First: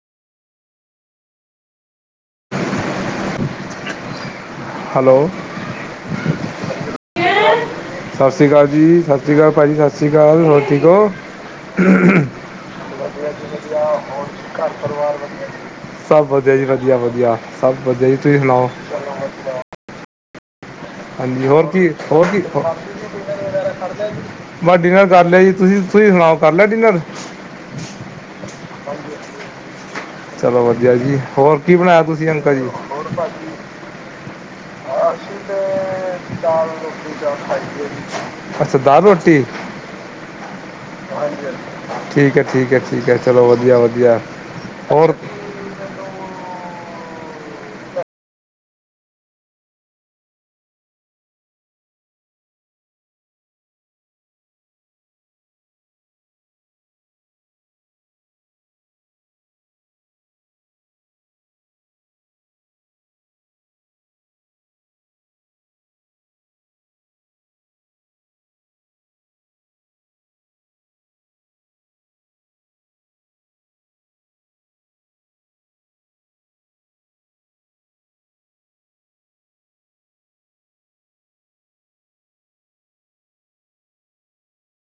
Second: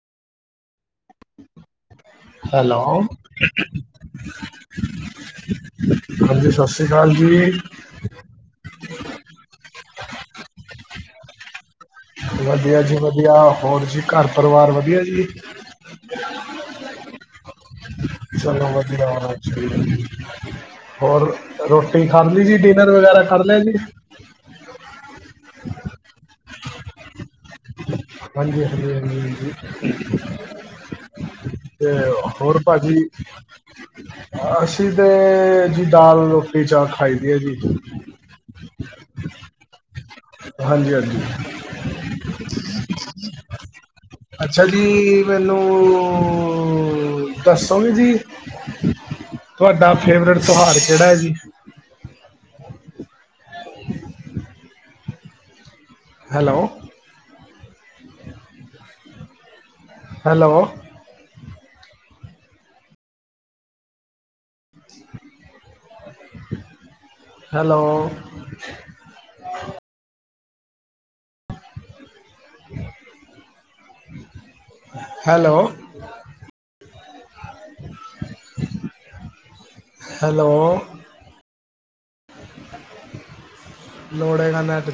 Hello. Hello. ਹਾਂਜੀ ਸਤਿ ਸ਼੍ਰੀ ਅਕਾਲ ਜੀ [inaudible] ਸਾਸ਼੍ਰੀ ਕਾਲ ਜੀ, ਸਾਸ਼੍ਰੀ ਕਾਲ ਭਾਜੀ ਸਾਸ਼੍ਰੀ ਕਾਲ, ਹੋਰ ਠੀਕ ਓ? ਵਦੀਆ ਜੀ ਵਦੀਆ, ਹੋਰ ਜੀ ਘਰ ਪਰਿਵਾਰ ਵਦੀਆ ਜੀ? ਸਬ ਵਦੀਆ ਜੀ ਵਦੀਆ, ਵਦੀਆ ਸਬ ਵਦੀਆ ਜੀ, ਤੂਸੀ ਸੁਨਾਓ? [unintelligible] ਹੋਰ ਹਾਂਜੀ ਕੀ ਰੋਟੀ ਹੋਰ ਕੀ ਖਾਲੀ ਜੀ, ਡਿਨਰ ਵਗੈਰਾ ਕਰ ਲੇਆ ਜੀ? ਬਸ ਡਿਨਰ ਕਰ ਲੇਆ ਜੀ, ਤੂਸੀ, ਤੂਸੀ ਸੁਨਾਓ ਕਰ ਲੇਆ ਡਿਨਰ? ਹਾਂਜੀ, ਹਾਂਜੀ, ਹਾਂਜੀ, ਹਾਂਜੀ। ਚਲੋ ਵਧੀਆ ਜੀ ਹੋਰ ਕੀ ਤੇ ਬਣਾਇਆ ਤੁਸੀਂ ਅੰਕਲ ਹੋਰ ਜੀ ਪਾਜੀ, ਬਾਸ ਅਸੀ ਤੇ--ਜੀ ਦਾਲ ਰੋਟੀ ਜਾਦਾ ਖਾਈਦੀ ਏ ਜੀ। ਅੱਛਾ ਦਾਲ ਰੋਟੀ ਹਾਂਜੀ-ਹਾਂਜੀ। ਠੀਕ ਐ-ਠੀਕ ਐ-ਠੀਕ ਐ ਚਲੋ ਵਦੀਆ-ਵਦੀਆ, ਹੋਰ ਲੋਅ ਦੱਸੋ ਵੀ ਜੀ, ਤੁਆਡਾ ਫੇਵਰੇਟ ਤਿਓਹਾਰ ਕੇੜਾ ਐ ਜੀ। [inaudible] Hello, hello. Hello. [inaudible] Hello. Hello. ਲੋੜੇ ਨਾ ਮੈਂ ਤੇ